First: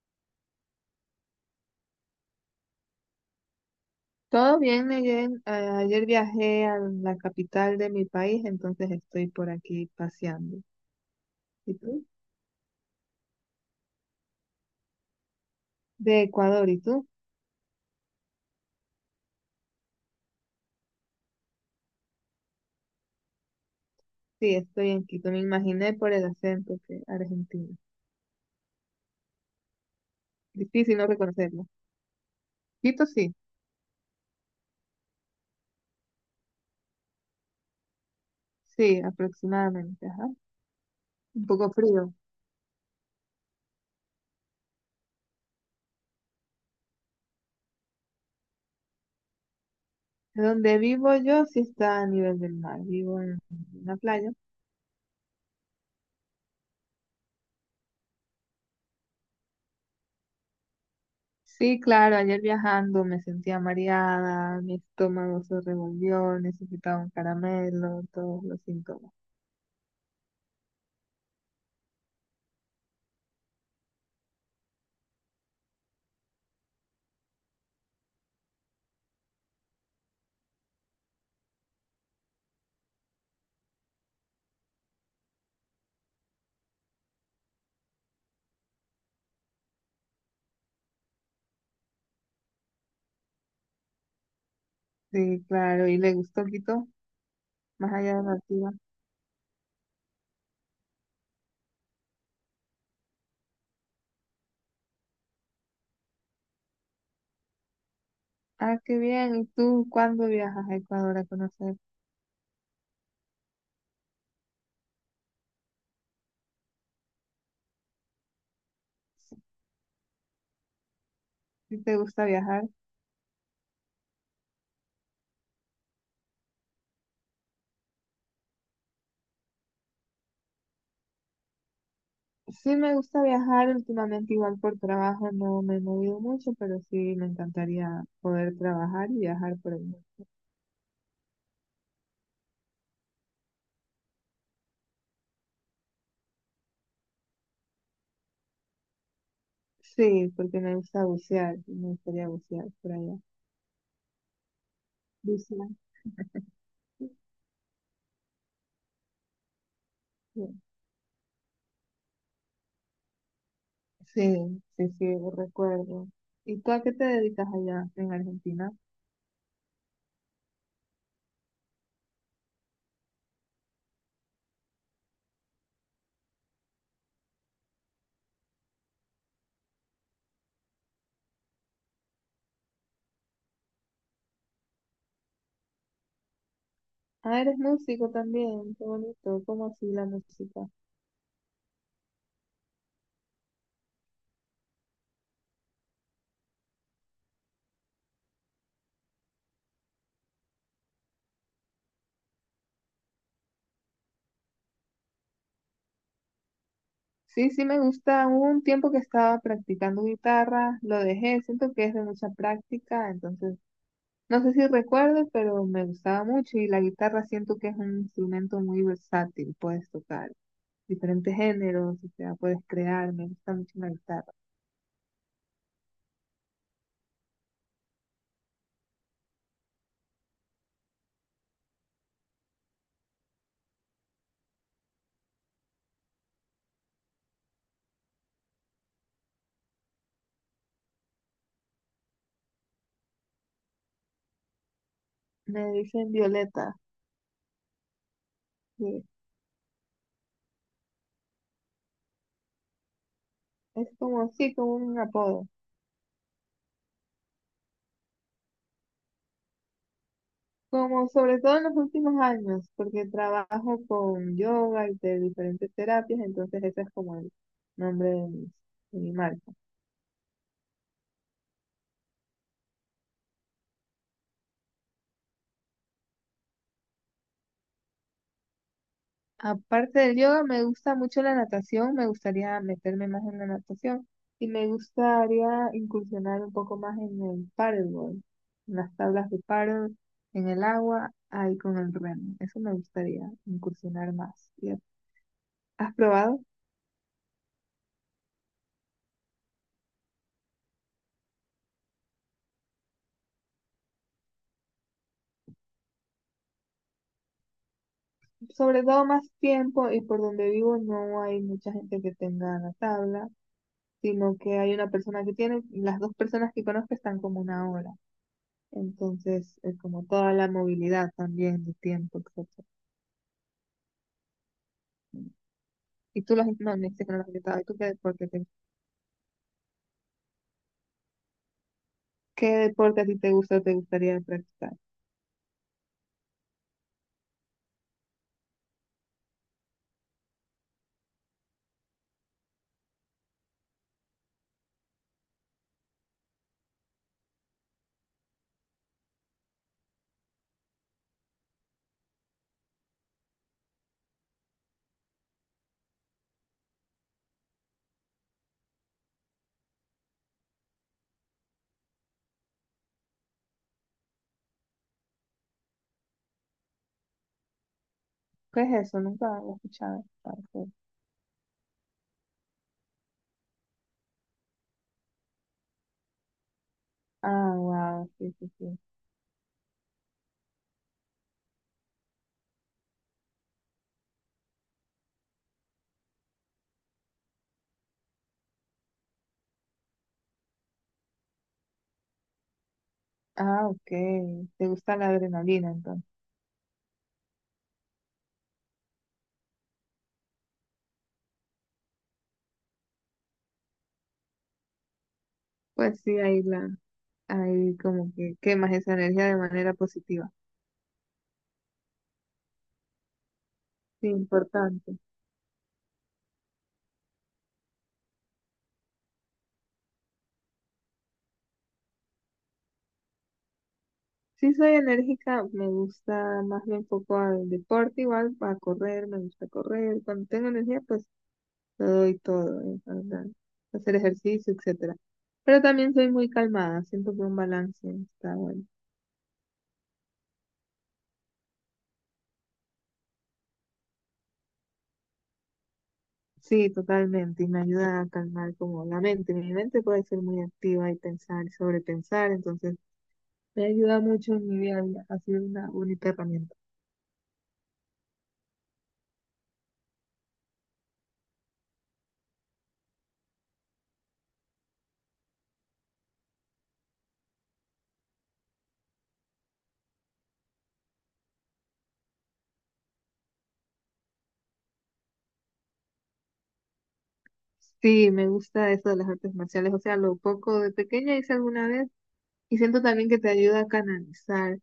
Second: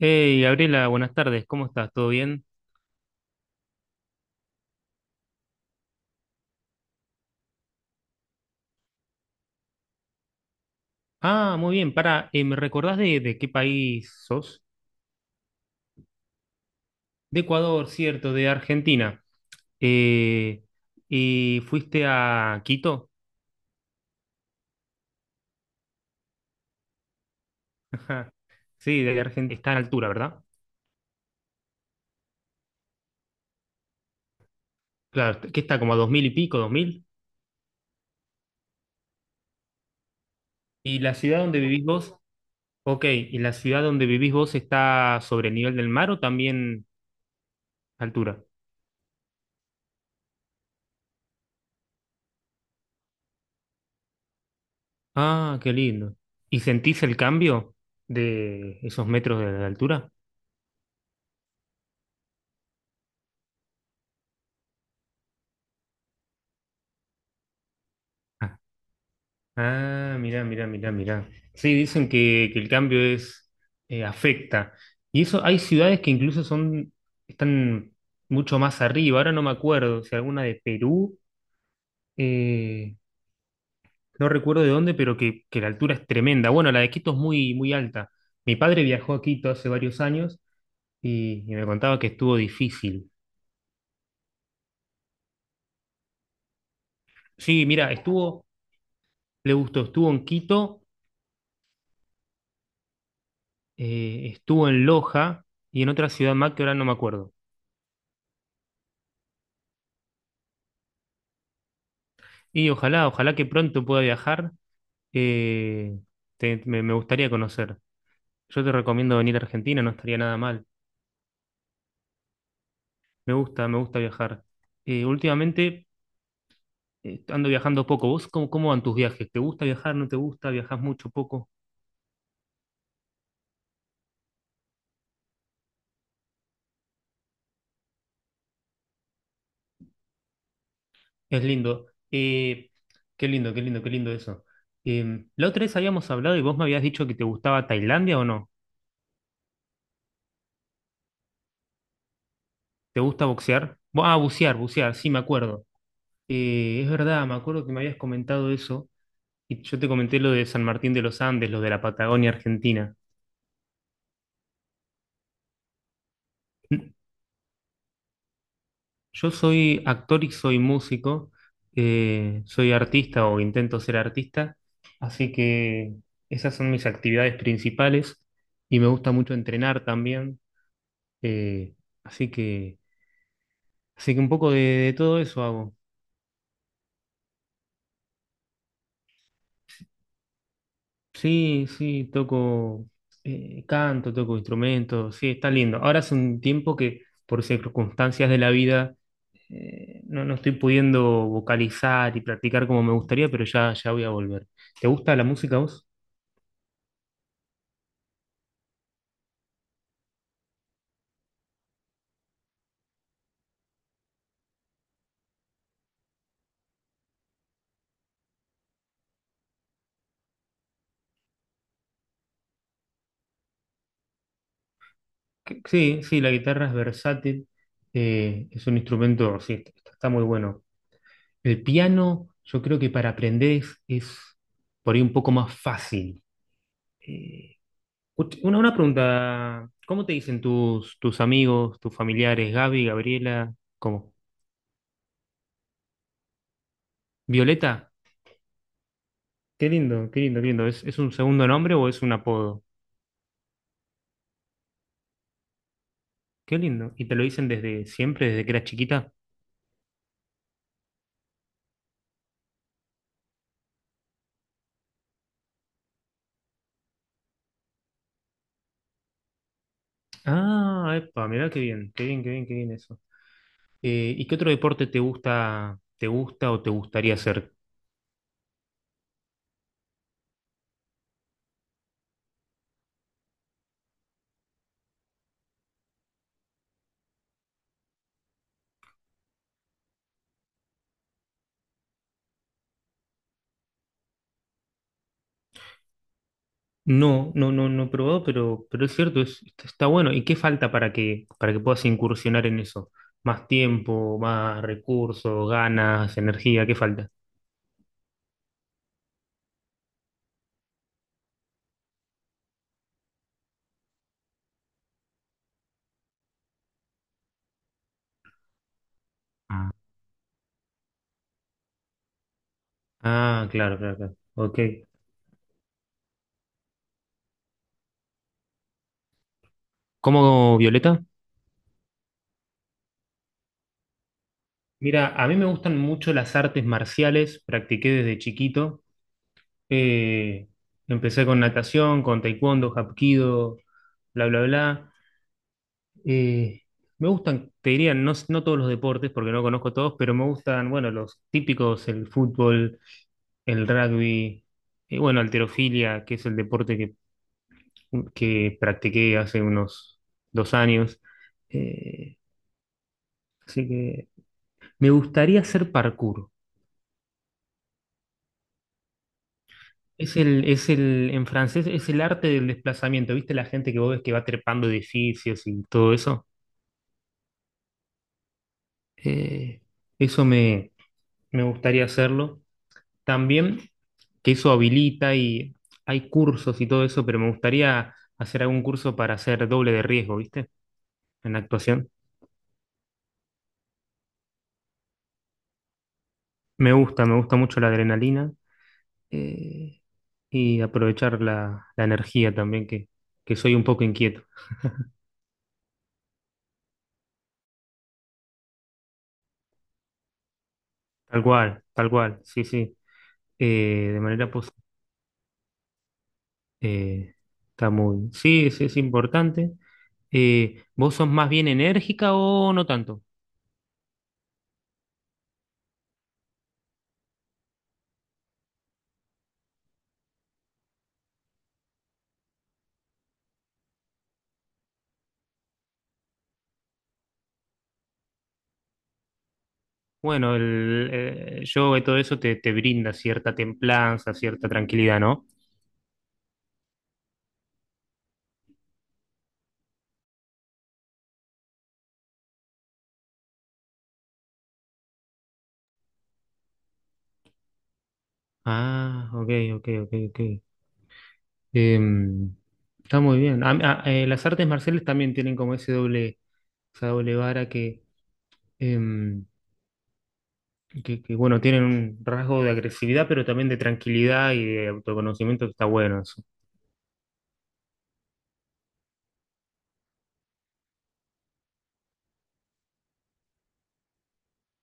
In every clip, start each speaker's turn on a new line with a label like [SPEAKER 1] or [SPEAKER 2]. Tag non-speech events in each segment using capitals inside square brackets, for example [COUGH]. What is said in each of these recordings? [SPEAKER 1] Hey, Gabriela, buenas tardes, ¿cómo estás? ¿Todo bien?
[SPEAKER 2] Todo bien, Neyen. Ayer viajé a la capital de mi país, entonces estoy por aquí paseando.
[SPEAKER 1] Ah,
[SPEAKER 2] ¿Y
[SPEAKER 1] muy bien,
[SPEAKER 2] tú?
[SPEAKER 1] para, ¿me recordás de qué país sos?
[SPEAKER 2] De Ecuador, ¿y tú?
[SPEAKER 1] De Ecuador, cierto, de Argentina. Eh, ¿Y fuiste a Quito?
[SPEAKER 2] Sí, estoy en Quito. Me imaginé por el acento que Argentina.
[SPEAKER 1] [LAUGHS] Ajá. Sí, de Argentina, está en altura, ¿verdad?
[SPEAKER 2] Difícil no reconocerlo. Quito sí,
[SPEAKER 1] Claro, que está como a 2.000 y pico, 2.000.
[SPEAKER 2] sí, aproximadamente, ajá.
[SPEAKER 1] ¿Y la ciudad
[SPEAKER 2] Un
[SPEAKER 1] donde
[SPEAKER 2] poco
[SPEAKER 1] vivís
[SPEAKER 2] frío.
[SPEAKER 1] vos? Ok, ¿y la ciudad donde vivís vos está sobre el nivel del mar o también altura?
[SPEAKER 2] Donde vivo yo sí está a nivel del mar. Vivo en una playa.
[SPEAKER 1] Ah, qué lindo. ¿Y sentís el cambio de esos metros de altura?
[SPEAKER 2] Sí, claro, ayer viajando me sentía mareada, mi estómago se revolvió, necesitaba un caramelo, todos
[SPEAKER 1] Ah.
[SPEAKER 2] los síntomas.
[SPEAKER 1] Ah, mirá, mirá, mirá, mirá. Sí, dicen que el cambio es afecta. Y eso, hay ciudades que incluso están mucho más arriba. Ahora no me acuerdo si alguna de Perú, eh, no recuerdo de dónde, pero que la altura es tremenda. Bueno, la de Quito es muy, muy alta. Mi padre viajó a Quito hace varios años y me contaba que estuvo difícil.
[SPEAKER 2] Sí, claro, y le gustó Quito,
[SPEAKER 1] Sí, mira,
[SPEAKER 2] más allá de la ciudad.
[SPEAKER 1] le gustó, estuvo en Quito, estuvo en Loja y en otra ciudad más que ahora no me acuerdo.
[SPEAKER 2] Ah, qué bien. ¿Y tú cuándo viajas a Ecuador a conocer?
[SPEAKER 1] Y ojalá, ojalá que pronto pueda viajar. eh, me gustaría conocer. Yo te recomiendo venir a Argentina, no estaría nada mal.
[SPEAKER 2] ¿Sí te gusta viajar?
[SPEAKER 1] Me gusta viajar. Últimamente, ando viajando poco. ¿Vos cómo van tus viajes? ¿Te gusta viajar? ¿No te gusta? ¿Viajas mucho, poco?
[SPEAKER 2] Sí, me gusta viajar últimamente, igual por trabajo no me he movido mucho, pero sí me encantaría poder trabajar y viajar por el mundo.
[SPEAKER 1] Es lindo. Qué lindo, qué lindo, qué lindo eso. La otra vez habíamos hablado y vos me habías dicho que te gustaba Tailandia o no.
[SPEAKER 2] Sí, porque me gusta bucear, y me gustaría bucear por
[SPEAKER 1] ¿Te
[SPEAKER 2] allá.
[SPEAKER 1] gusta boxear? Bucear, bucear, sí, me acuerdo.
[SPEAKER 2] Bucear,
[SPEAKER 1] Es verdad, me acuerdo que me habías comentado eso. Y yo te comenté lo de
[SPEAKER 2] sí.
[SPEAKER 1] San Martín de los Andes, lo de la Patagonia Argentina.
[SPEAKER 2] Sí, sí, sí, lo recuerdo. ¿Y tú a qué te dedicas allá en Argentina?
[SPEAKER 1] Yo soy actor y soy músico, soy artista o intento ser artista, así que esas son mis actividades principales y me gusta mucho entrenar también, eh, así que, así que, un poco de todo eso hago.
[SPEAKER 2] Ah, eres músico también, qué bonito, ¿cómo así la música?
[SPEAKER 1] Sí, sí, toco canto, toco instrumentos, sí, está lindo. Ahora hace un tiempo que por circunstancias de la vida, no estoy pudiendo vocalizar y practicar como me gustaría, pero ya voy a volver. ¿Te gusta la música a vos?
[SPEAKER 2] Sí, sí me gusta. Hubo un tiempo que estaba practicando guitarra, lo dejé, siento que es de mucha práctica, entonces no sé si recuerdo, pero me gustaba mucho y la guitarra siento que es un instrumento muy versátil, puedes tocar diferentes géneros, o sea, puedes crear, me gusta mucho la guitarra.
[SPEAKER 1] Sí, sí, la guitarra es versátil, es un instrumento, sí, está muy bueno. El piano, yo creo que para aprender es por ahí un poco más fácil. eh, una pregunta, ¿cómo te dicen tus, amigos, tus familiares, Gaby, Gabriela? ¿Cómo?
[SPEAKER 2] Me dicen Violeta,
[SPEAKER 1] ¿Violeta?
[SPEAKER 2] que
[SPEAKER 1] Qué lindo, qué lindo, qué lindo. ¿Es un segundo nombre o es un apodo?
[SPEAKER 2] es como así, como un apodo.
[SPEAKER 1] Qué lindo. ¿Y te lo dicen desde siempre, desde que eras chiquita?
[SPEAKER 2] Como sobre todo en los últimos años, porque trabajo con yoga y de diferentes terapias, entonces ese es como el nombre de mi marca.
[SPEAKER 1] Ah, epa, mirá qué bien, qué bien, qué bien, qué bien eso. ¿Y qué otro deporte te gusta o te gustaría hacer?
[SPEAKER 2] Aparte del yoga, me gusta mucho la natación, me gustaría meterme más en la natación y me gustaría incursionar un poco más en el paddleboard, en las tablas de paddle, en el agua, ahí con el remo. Eso me gustaría incursionar más. ¿Has probado?
[SPEAKER 1] No, no, no, no he probado, pero es cierto, está está bueno. ¿Y qué falta para que puedas incursionar en eso? ¿Más tiempo, más recursos, ganas, energía? ¿Qué falta?
[SPEAKER 2] Sobre todo más tiempo y por donde vivo no hay mucha gente que tenga la tabla, sino que hay una persona que tiene, y las dos personas que conozco están como una hora. Entonces, es como toda la movilidad también de tiempo, etc.
[SPEAKER 1] Ah, claro, claro, claro. Ok.
[SPEAKER 2] Y tú las, no, me dijiste que no las has intentado. ¿Y tú qué deporte, te-
[SPEAKER 1] ¿Cómo, Violeta?
[SPEAKER 2] ¿Qué deporte a ti te gusta o te gustaría practicar?
[SPEAKER 1] Mira, a mí me gustan mucho las artes marciales, practiqué desde chiquito. Eh, Empecé con natación, con taekwondo, hapkido, bla, bla, bla. Eh, Me gustan, te diría, no todos los deportes, porque no conozco todos, pero me gustan, bueno, los típicos, el fútbol, el rugby, y bueno, halterofilia, que es el deporte que practiqué hace unos 2 años. Eh, Así que me gustaría hacer parkour.
[SPEAKER 2] ¿Qué es eso? Nunca lo he escuchado. Parece.
[SPEAKER 1] En francés, es el arte del desplazamiento. ¿Viste la gente que vos ves que va trepando edificios y todo eso?
[SPEAKER 2] Ah, wow, sí, sí, sí.
[SPEAKER 1] Eh, Eso me gustaría hacerlo también, que eso habilita y hay cursos y todo eso, pero me gustaría hacer algún curso para hacer doble de riesgo, ¿viste? En la actuación.
[SPEAKER 2] Ah, ok. ¿Te gusta la adrenalina entonces?
[SPEAKER 1] Me gusta mucho la adrenalina, eh, y aprovechar la energía también, que soy un poco inquieto.
[SPEAKER 2] Pues sí, ahí la, ahí como que quemas esa energía de manera positiva.
[SPEAKER 1] Tal cual, sí, sí. De
[SPEAKER 2] Sí,
[SPEAKER 1] manera positiva.
[SPEAKER 2] importante.
[SPEAKER 1] Está muy. Sí, sí, es importante. ¿Vos sos más bien enérgica o no tanto?
[SPEAKER 2] Sí soy enérgica, me gusta más bien un poco al deporte, igual a correr, me gusta correr. Cuando tengo energía, pues lo doy todo, o sea, hacer ejercicio, etcétera. Pero también soy muy calmada, siento que un balance está bueno.
[SPEAKER 1] Bueno, el yoga y todo eso te brinda cierta templanza, cierta tranquilidad, ¿no?
[SPEAKER 2] Sí, totalmente, y me ayuda a calmar como la mente. Mi mente puede ser muy activa y pensar y sobrepensar, entonces me ayuda mucho en mi día a día, ha sido una bonita herramienta.
[SPEAKER 1] Ah, ok, ok, ok, ok. Em, Está muy bien. Las artes marciales también tienen como ese doble, esa doble vara em, que bueno, tienen un rasgo de agresividad, pero también de tranquilidad y de autoconocimiento que está bueno eso.
[SPEAKER 2] Sí, me gusta eso de las artes marciales, o sea, lo poco de pequeña hice alguna vez. Y siento también que te ayuda a canalizar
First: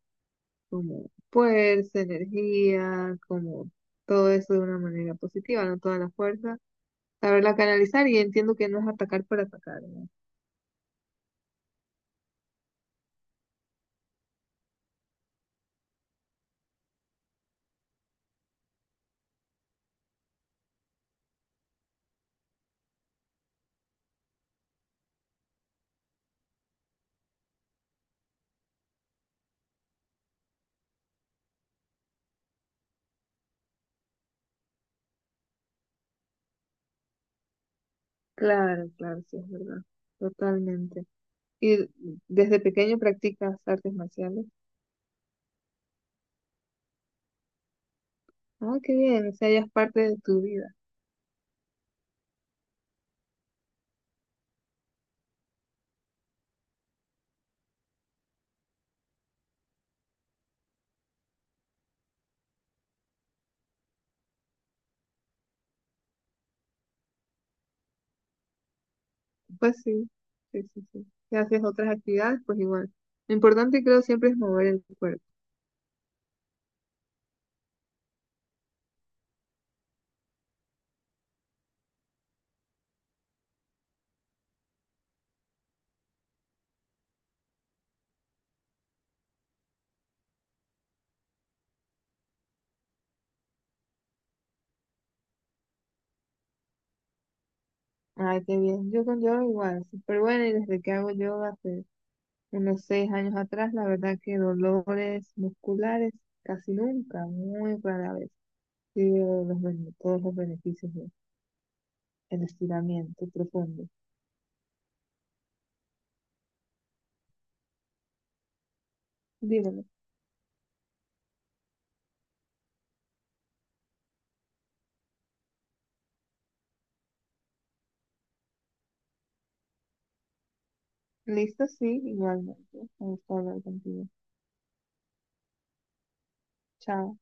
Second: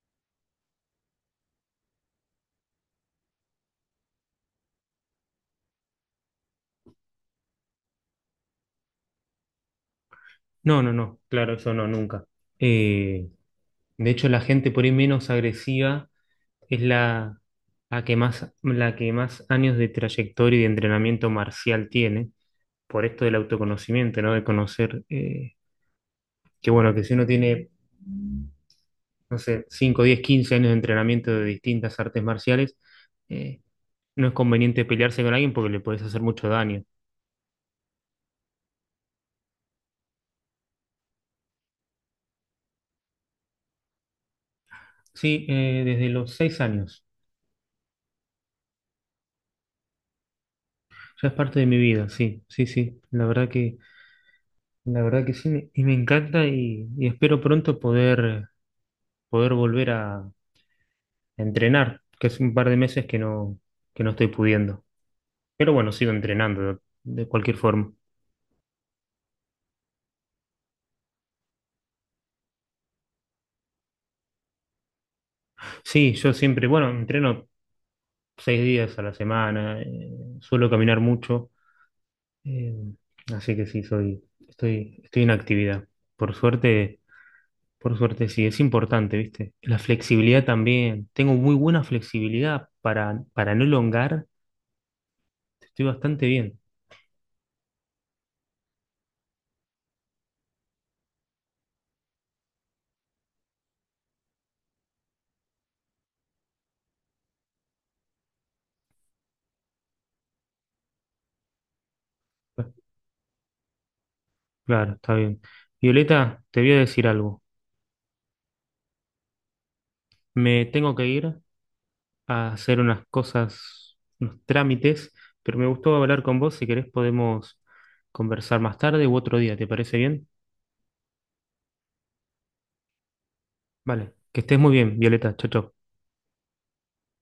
[SPEAKER 2] como fuerza, energía, como todo eso de una manera positiva, no toda la fuerza. Saberla canalizar y entiendo que no es atacar por atacar, ¿no?
[SPEAKER 1] No, no, no, claro, eso no, nunca. Eh, de hecho, la gente por ahí menos agresiva. Es la que más, la que más años de trayectoria y de entrenamiento marcial tiene, por esto del autoconocimiento, ¿no? De conocer, que, bueno, que si uno tiene, no sé, 5, 10, 15 años de entrenamiento de distintas artes marciales, eh, no es conveniente pelearse con alguien porque le puedes hacer mucho daño.
[SPEAKER 2] Claro, claro, sí, es verdad. Totalmente. Y desde pequeño practicas artes marciales.
[SPEAKER 1] Sí, desde los 6 años.
[SPEAKER 2] Ah, qué bien, o sea, ya es parte de tu vida.
[SPEAKER 1] Ya es parte de mi vida, sí, sí, sí. La verdad que sí, y me encanta y espero pronto poder, poder volver a entrenar, que es un par de meses que no estoy pudiendo. Pero bueno, sigo entrenando de cualquier forma.
[SPEAKER 2] Pues sí, sí, sí, sí. Si haces otras actividades, pues igual. Lo importante creo siempre es mover el cuerpo.
[SPEAKER 1] Sí, yo siempre, bueno, entreno 6 días a la semana, suelo caminar mucho, eh, así que sí, estoy en actividad. Por suerte, por suerte sí, es importante, ¿viste? La flexibilidad también. Tengo muy buena flexibilidad para no elongar, estoy bastante bien.
[SPEAKER 2] Ay, qué bien. Yo con yoga igual, súper buena y desde que hago yoga, pues, unos 6 años atrás, la verdad que dolores musculares casi nunca, muy rara vez, sí veo todos los beneficios del estiramiento profundo.
[SPEAKER 1] Claro, está bien. Violeta, te voy a decir algo.
[SPEAKER 2] Dímelo.
[SPEAKER 1] Me tengo que ir, a hacer unas cosas, unos trámites, pero me gustó hablar con vos. Si querés podemos conversar más tarde u otro día, ¿te parece bien?
[SPEAKER 2] Listo, sí, igualmente. Me gusta hablar contigo.
[SPEAKER 1] Vale, que estés muy bien, Violeta. Chau, chau.
[SPEAKER 2] Chao.